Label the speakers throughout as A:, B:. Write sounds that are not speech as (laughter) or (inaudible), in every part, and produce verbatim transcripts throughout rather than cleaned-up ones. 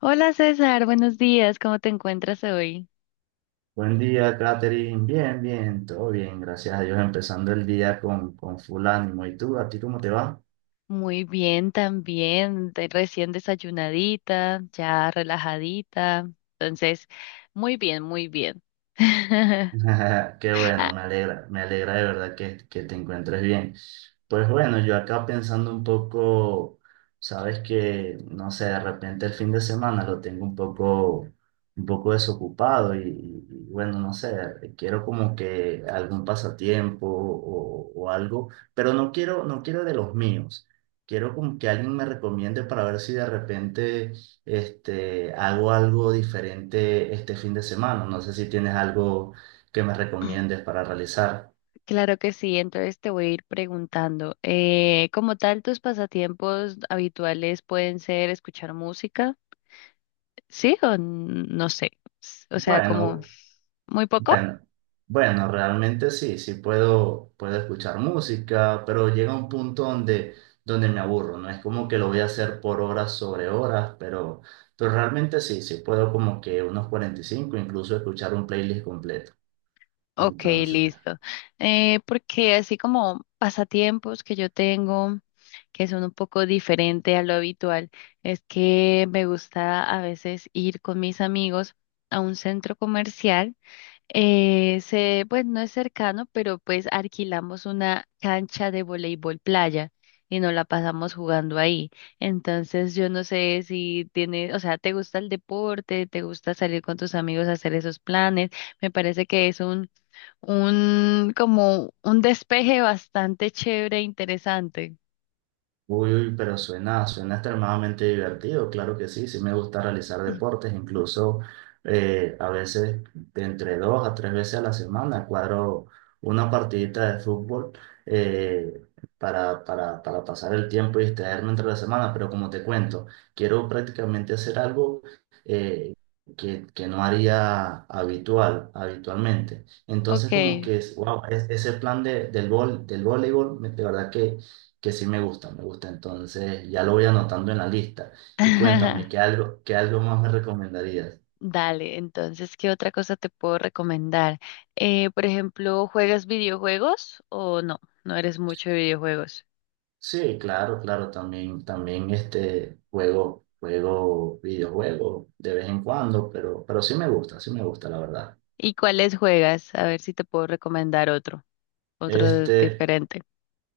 A: Hola César, buenos días, ¿cómo te encuentras hoy?
B: Buen día, Katherine. Bien, bien, todo bien, gracias a Dios, empezando el día con, con full ánimo. ¿Y tú, a ti cómo te va?
A: Muy bien también, de- recién desayunadita, ya relajadita, entonces, muy bien, muy bien. (laughs)
B: (laughs) Qué
A: Ah,
B: bueno, me alegra, me alegra de verdad que, que te encuentres bien. Pues bueno, yo acá pensando un poco, sabes que, no sé, de repente el fin de semana lo tengo un poco, un poco desocupado y, y bueno, no sé, quiero como que algún pasatiempo o, o algo, pero no quiero, no quiero de los míos. Quiero como que alguien me recomiende para ver si de repente este, hago algo diferente este fin de semana. No sé si tienes algo que me recomiendes para realizar.
A: claro que sí, entonces te voy a ir preguntando, eh, como tal, tus pasatiempos habituales pueden ser escuchar música, ¿sí? O n- no sé, s- o sea, como
B: Bueno,
A: muy poco.
B: bueno, bueno, realmente sí, sí puedo, puedo escuchar música, pero llega un punto donde, donde me aburro, no es como que lo voy a hacer por horas sobre horas, pero, pero realmente sí, sí puedo como que unos cuarenta y cinco, incluso escuchar un playlist completo.
A: Ok,
B: Entonces,
A: listo. Eh, porque así como pasatiempos que yo tengo, que son un poco diferente a lo habitual, es que me gusta a veces ir con mis amigos a un centro comercial. Eh, se, pues no es cercano, pero pues alquilamos una cancha de voleibol playa y nos la pasamos jugando ahí. Entonces yo no sé si tienes, o sea, ¿te gusta el deporte? ¿Te gusta salir con tus amigos a hacer esos planes? Me parece que es un un como un despeje bastante chévere e interesante.
B: uy, uy, pero suena, suena extremadamente divertido, claro que sí, sí me gusta realizar deportes, incluso eh, a veces de entre dos a tres veces a la semana cuadro una partidita de fútbol eh, para, para, para pasar el tiempo y distraerme entre la semana, pero como te cuento, quiero prácticamente hacer algo eh, que, que no haría habitual, habitualmente. Entonces como
A: Ok.
B: que, wow, ese plan de, del, vol, del voleibol, me- de verdad que que sí me gusta, me gusta. Entonces ya lo voy anotando en la lista. Y cuéntame,
A: (laughs)
B: ¿qué algo, qué algo más me recomendarías?
A: Dale, entonces, ¿qué otra cosa te puedo recomendar? Eh, por ejemplo, ¿juegas videojuegos o no? No eres mucho de videojuegos.
B: Sí, claro, claro, también, también este juego, juego videojuego de vez en cuando, pero, pero sí me gusta, sí me gusta, la verdad.
A: ¿Y cuáles juegas? A ver si te puedo recomendar otro, otro
B: Este,
A: diferente.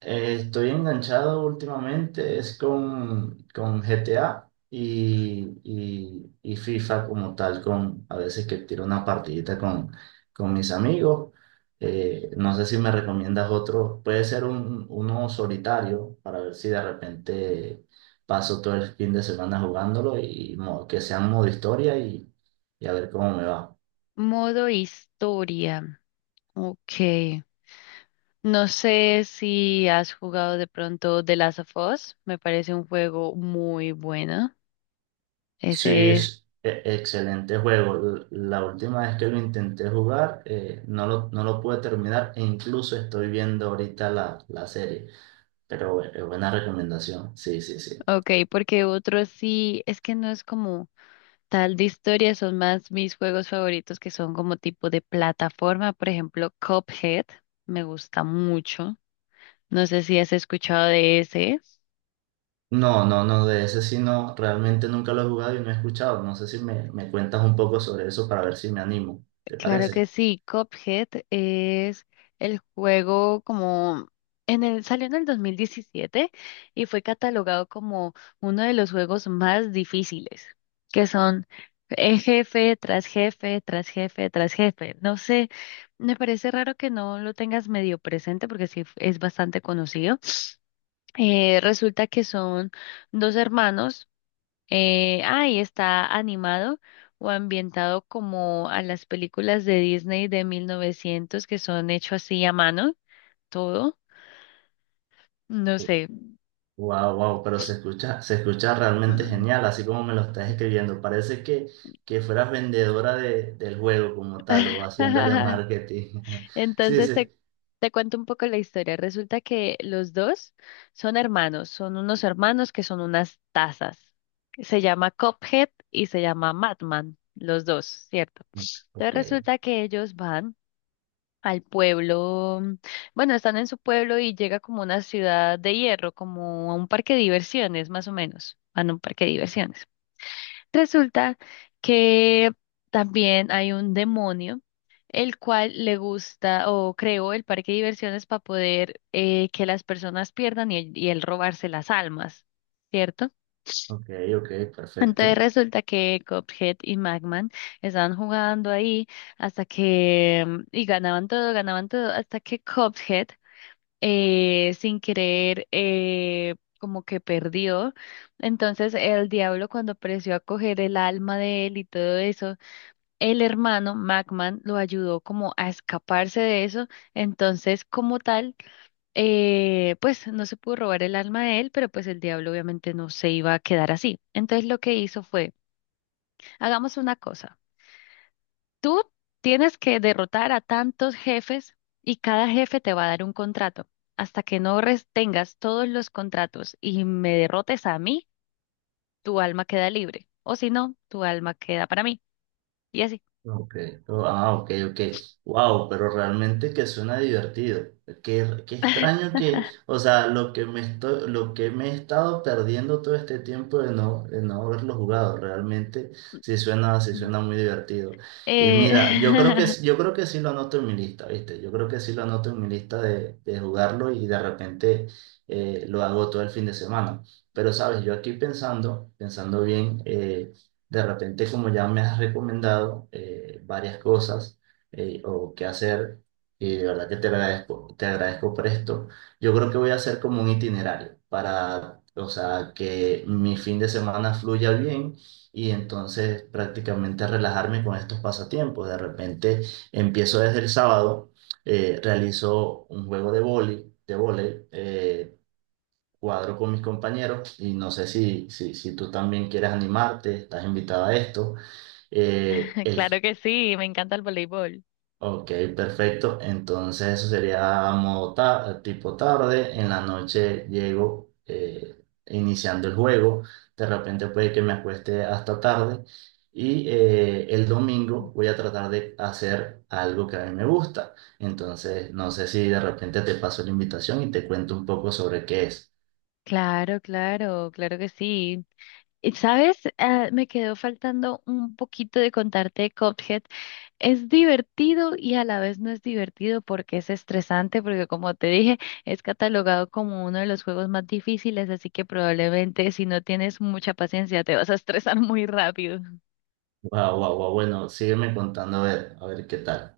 B: Eh, estoy enganchado últimamente, es con, con G T A y, y- y FIFA como tal, con a veces que tiro una partidita con, con mis amigos. Eh, no sé si me recomiendas otro, puede ser un, uno solitario para ver si de repente paso todo el fin de semana jugándolo y, mo- que sea un modo historia y, y a ver cómo me va.
A: Modo historia. Ok. No sé si has jugado de pronto The Last of Us. Me parece un juego muy bueno.
B: Sí,
A: Ese es,
B: es e- excelente juego. L- La última vez que lo intenté jugar, eh, no lo, no lo pude terminar e incluso estoy viendo ahorita la, la serie. Pero bu- eh, buena recomendación. Sí, sí, sí.
A: ok, porque otros sí, es que no es como tal de historia, son más mis juegos favoritos que son como tipo de plataforma, por ejemplo, Cuphead, me gusta mucho. No sé si has escuchado de ese.
B: No, no, no, de ese sí no, realmente nunca lo he jugado y no he escuchado. No sé si me, me cuentas un poco sobre eso para ver si me animo. ¿Te
A: Claro que
B: parece?
A: sí, Cuphead es el juego como en el, salió en el dos mil diecisiete y fue catalogado como uno de los juegos más difíciles, que son eh, jefe tras jefe, tras jefe, tras jefe. No sé, me parece raro que no lo tengas medio presente porque sí es bastante conocido. Eh, resulta que son dos hermanos. Eh, ahí está animado o ambientado como a las películas de Disney de mil novecientos que son hechos así a mano, todo, no sé.
B: Wow, wow, pero se escucha, se escucha realmente
A: Mm.
B: genial, así como me lo estás escribiendo. Parece que, que fueras vendedora de, del juego como tal o haciéndole
A: (laughs)
B: marketing. (laughs) Sí,
A: Entonces
B: sí.
A: te, te cuento un poco la historia. Resulta que los dos son hermanos, son unos hermanos que son unas tazas. Se llama Cuphead y se llama Madman, los dos, ¿cierto? Entonces
B: Ok,
A: resulta que ellos van al pueblo, mm, bueno, están en su pueblo y llega como una ciudad de hierro, como a un parque de diversiones, más o menos, van a un parque de diversiones. Resulta que también hay un demonio, el cual le gusta o creó el parque de diversiones para poder eh, que las personas pierdan y, y él robarse las almas, ¿cierto?
B: ok, ok,
A: Entonces
B: perfecto.
A: resulta que Cuphead y Magman estaban jugando ahí hasta que, mm, y ganaban todo, ganaban todo, hasta que Cuphead eh, sin querer eh, como que perdió. Entonces el diablo cuando apreció a coger el alma de él y todo eso, el hermano Macman lo ayudó como a escaparse de eso. Entonces como tal, eh, pues no se pudo robar el alma de él, pero pues el diablo obviamente no se iba a quedar así. Entonces lo que hizo fue, hagamos una cosa. Tú tienes que derrotar a tantos jefes y cada jefe te va a dar un contrato. Hasta que no res- tengas todos los contratos y me derrotes a mí, tu alma queda libre. O si no, tu alma queda para mí. Y así.
B: Ok, oh, ah, ok, ok. Wow, pero realmente que suena divertido. Qué, qué extraño que, o sea, lo que me estoy, lo que me he estado perdiendo todo este tiempo de no, de no haberlo jugado, realmente sí suena, sí
A: Mm.
B: suena muy divertido. Y
A: Eh,
B: mira, yo creo que, s- yo creo que sí lo anoto en mi lista, ¿viste? Yo creo que sí lo anoto en mi lista de, de jugarlo y de repente eh, lo hago todo el fin de semana. Pero sabes, yo aquí pensando, pensando bien, eh, de repente, como ya me has recomendado eh, varias cosas eh, o qué hacer, y de verdad que te agradezco, te agradezco por esto, yo creo que voy a hacer como un itinerario para, o sea, que mi fin de semana fluya bien y entonces prácticamente relajarme con estos pasatiempos. De repente empiezo desde el sábado, eh, realizo un juego de vóley, de vóley, cuadro con mis compañeros y no sé si, si, si tú también quieres animarte, estás invitado a esto. Eh,
A: (laughs)
B: el-
A: claro que sí, me encanta el voleibol.
B: ok, perfecto. Entonces eso sería modo ta- tipo tarde. En la noche llego eh, iniciando el juego. De repente puede que me acueste hasta tarde. Y eh, el domingo voy a tratar de hacer algo que a mí me gusta. Entonces, no sé si de repente te paso la invitación y te cuento un poco sobre qué es.
A: Claro, claro, claro que sí. Y, ¿sabes? Ah, me quedó faltando un poquito de contarte de Cuphead. Es divertido y a la vez no es divertido porque es estresante, porque como te dije, es catalogado como uno de los juegos más difíciles, así que probablemente si no tienes mucha paciencia te vas a estresar muy rápido.
B: Wow, wow, wow. Bueno, sígueme contando a ver, a ver qué tal.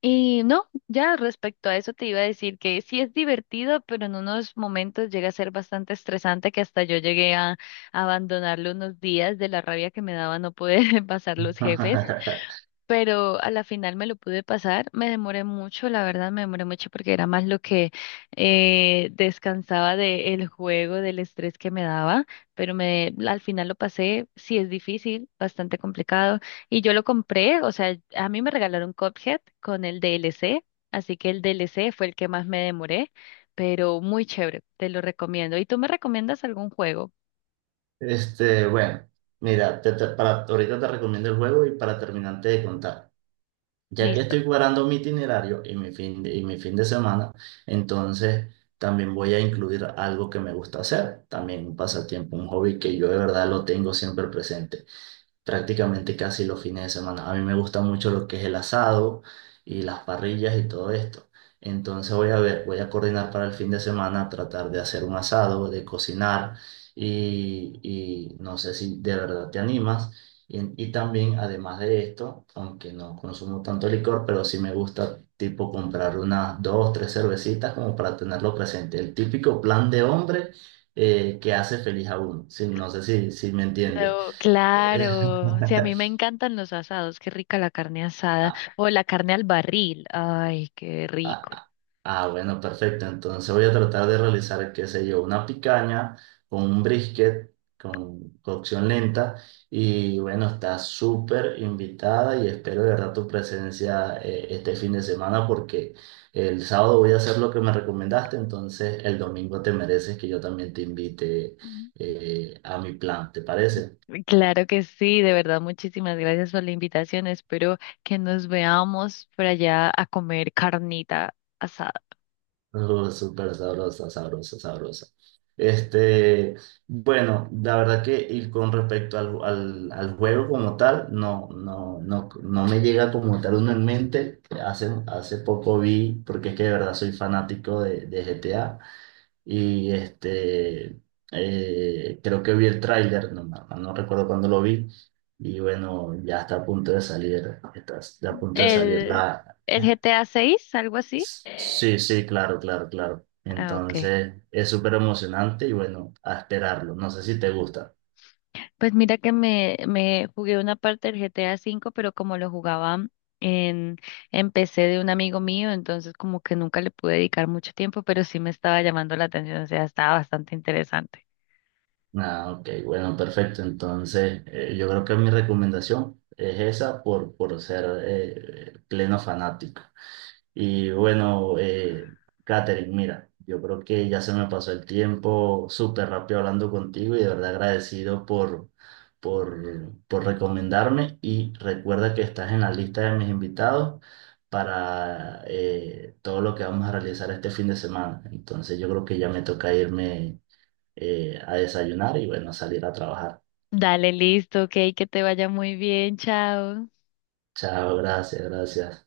A: Y no, ya respecto a eso te iba a decir que sí es divertido, pero en unos momentos llega a ser bastante estresante que hasta yo llegué a abandonarlo unos días de la rabia que me daba no poder (laughs) pasar los jefes.
B: (laughs)
A: Pero a la final me lo pude pasar. Me demoré mucho, la verdad, me demoré mucho porque era más lo que eh, descansaba del juego, del estrés que me daba, pero me, al final lo pasé. Sí, es difícil, bastante complicado. Y yo lo compré, o sea, a mí me regalaron Cuphead con el D L C, así que el D L C fue el que más me demoré, pero muy chévere, te lo recomiendo. ¿Y tú me recomiendas algún juego?
B: Este, bueno, mira, te- te- para, ahorita te recomiendo el juego y para terminarte de contar. Ya que
A: Listo.
B: estoy cuadrando mi itinerario y mi fin de, y mi fin de semana, entonces también voy a incluir algo que me gusta hacer, también un pasatiempo, un hobby que yo de verdad lo tengo siempre presente. Prácticamente casi los fines de semana. A mí me gusta mucho lo que es el asado y las parrillas y todo esto. Entonces voy a ver, voy a coordinar para el fin de semana, tratar de hacer un asado, de cocinar y, y no sé si de verdad te animas. Y, y también, además de esto, aunque no consumo tanto licor, pero sí me gusta tipo comprar unas dos, tres cervecitas como para tenerlo presente. El típico plan de hombre eh, que hace feliz a uno. Sí, no sé si, si me entiendes.
A: No, claro. Sí, a mí me
B: (laughs)
A: encantan los asados. Qué rica la carne asada.
B: Ah,
A: O la carne al barril. Ay, qué
B: ah,
A: rico.
B: ah, ah, bueno, perfecto. Entonces voy a tratar de realizar, qué sé yo, una picaña con un brisket, con cocción lenta. Y bueno, está súper invitada y espero de verdad tu presencia eh, este fin de semana porque el sábado voy a hacer lo que me recomendaste. Entonces el domingo te mereces que yo también te invite
A: Mm.
B: eh, a mi plan, ¿te parece?
A: Claro que sí, de verdad, muchísimas gracias por la invitación. Espero que nos veamos por allá a comer carnita asada.
B: (laughs) Uh, súper sabrosa, sabrosa, sabrosa. Este, bueno, la verdad que y con respecto al, al, al juego como tal, no, no, no, no me llega como tal uno en mente. Hace, hace poco vi, porque es que de verdad soy fanático de, de G T A, y este, eh, creo que vi el tráiler, no, no no recuerdo cuándo lo vi, y bueno, ya está a punto de salir, está, está a punto de salir.
A: El, el G T A seis, algo así.
B: Sí, sí, claro, claro, claro.
A: Ah, ok.
B: Entonces es súper emocionante y bueno, a esperarlo. No sé si te gusta.
A: Pues mira que me, me jugué una parte del G T A V, pero como lo jugaba en, en P C de un amigo mío, entonces como que nunca le pude dedicar mucho tiempo, pero sí me estaba llamando la atención, o sea, estaba bastante interesante.
B: Ah, ok, bueno, perfecto. Entonces eh, yo creo que mi recomendación es esa por, por ser eh, pleno fanático. Y bueno, eh, Katherine, mira, yo creo que ya se me pasó el tiempo súper rápido hablando contigo y de verdad agradecido por, por, por recomendarme. Y recuerda que estás en la lista de mis invitados para eh, todo lo que vamos a realizar este fin de semana. Entonces yo creo que ya me toca irme eh, a desayunar y bueno, a salir a trabajar.
A: Dale, listo, ok, que te vaya muy bien, chao.
B: Chao, gracias, gracias.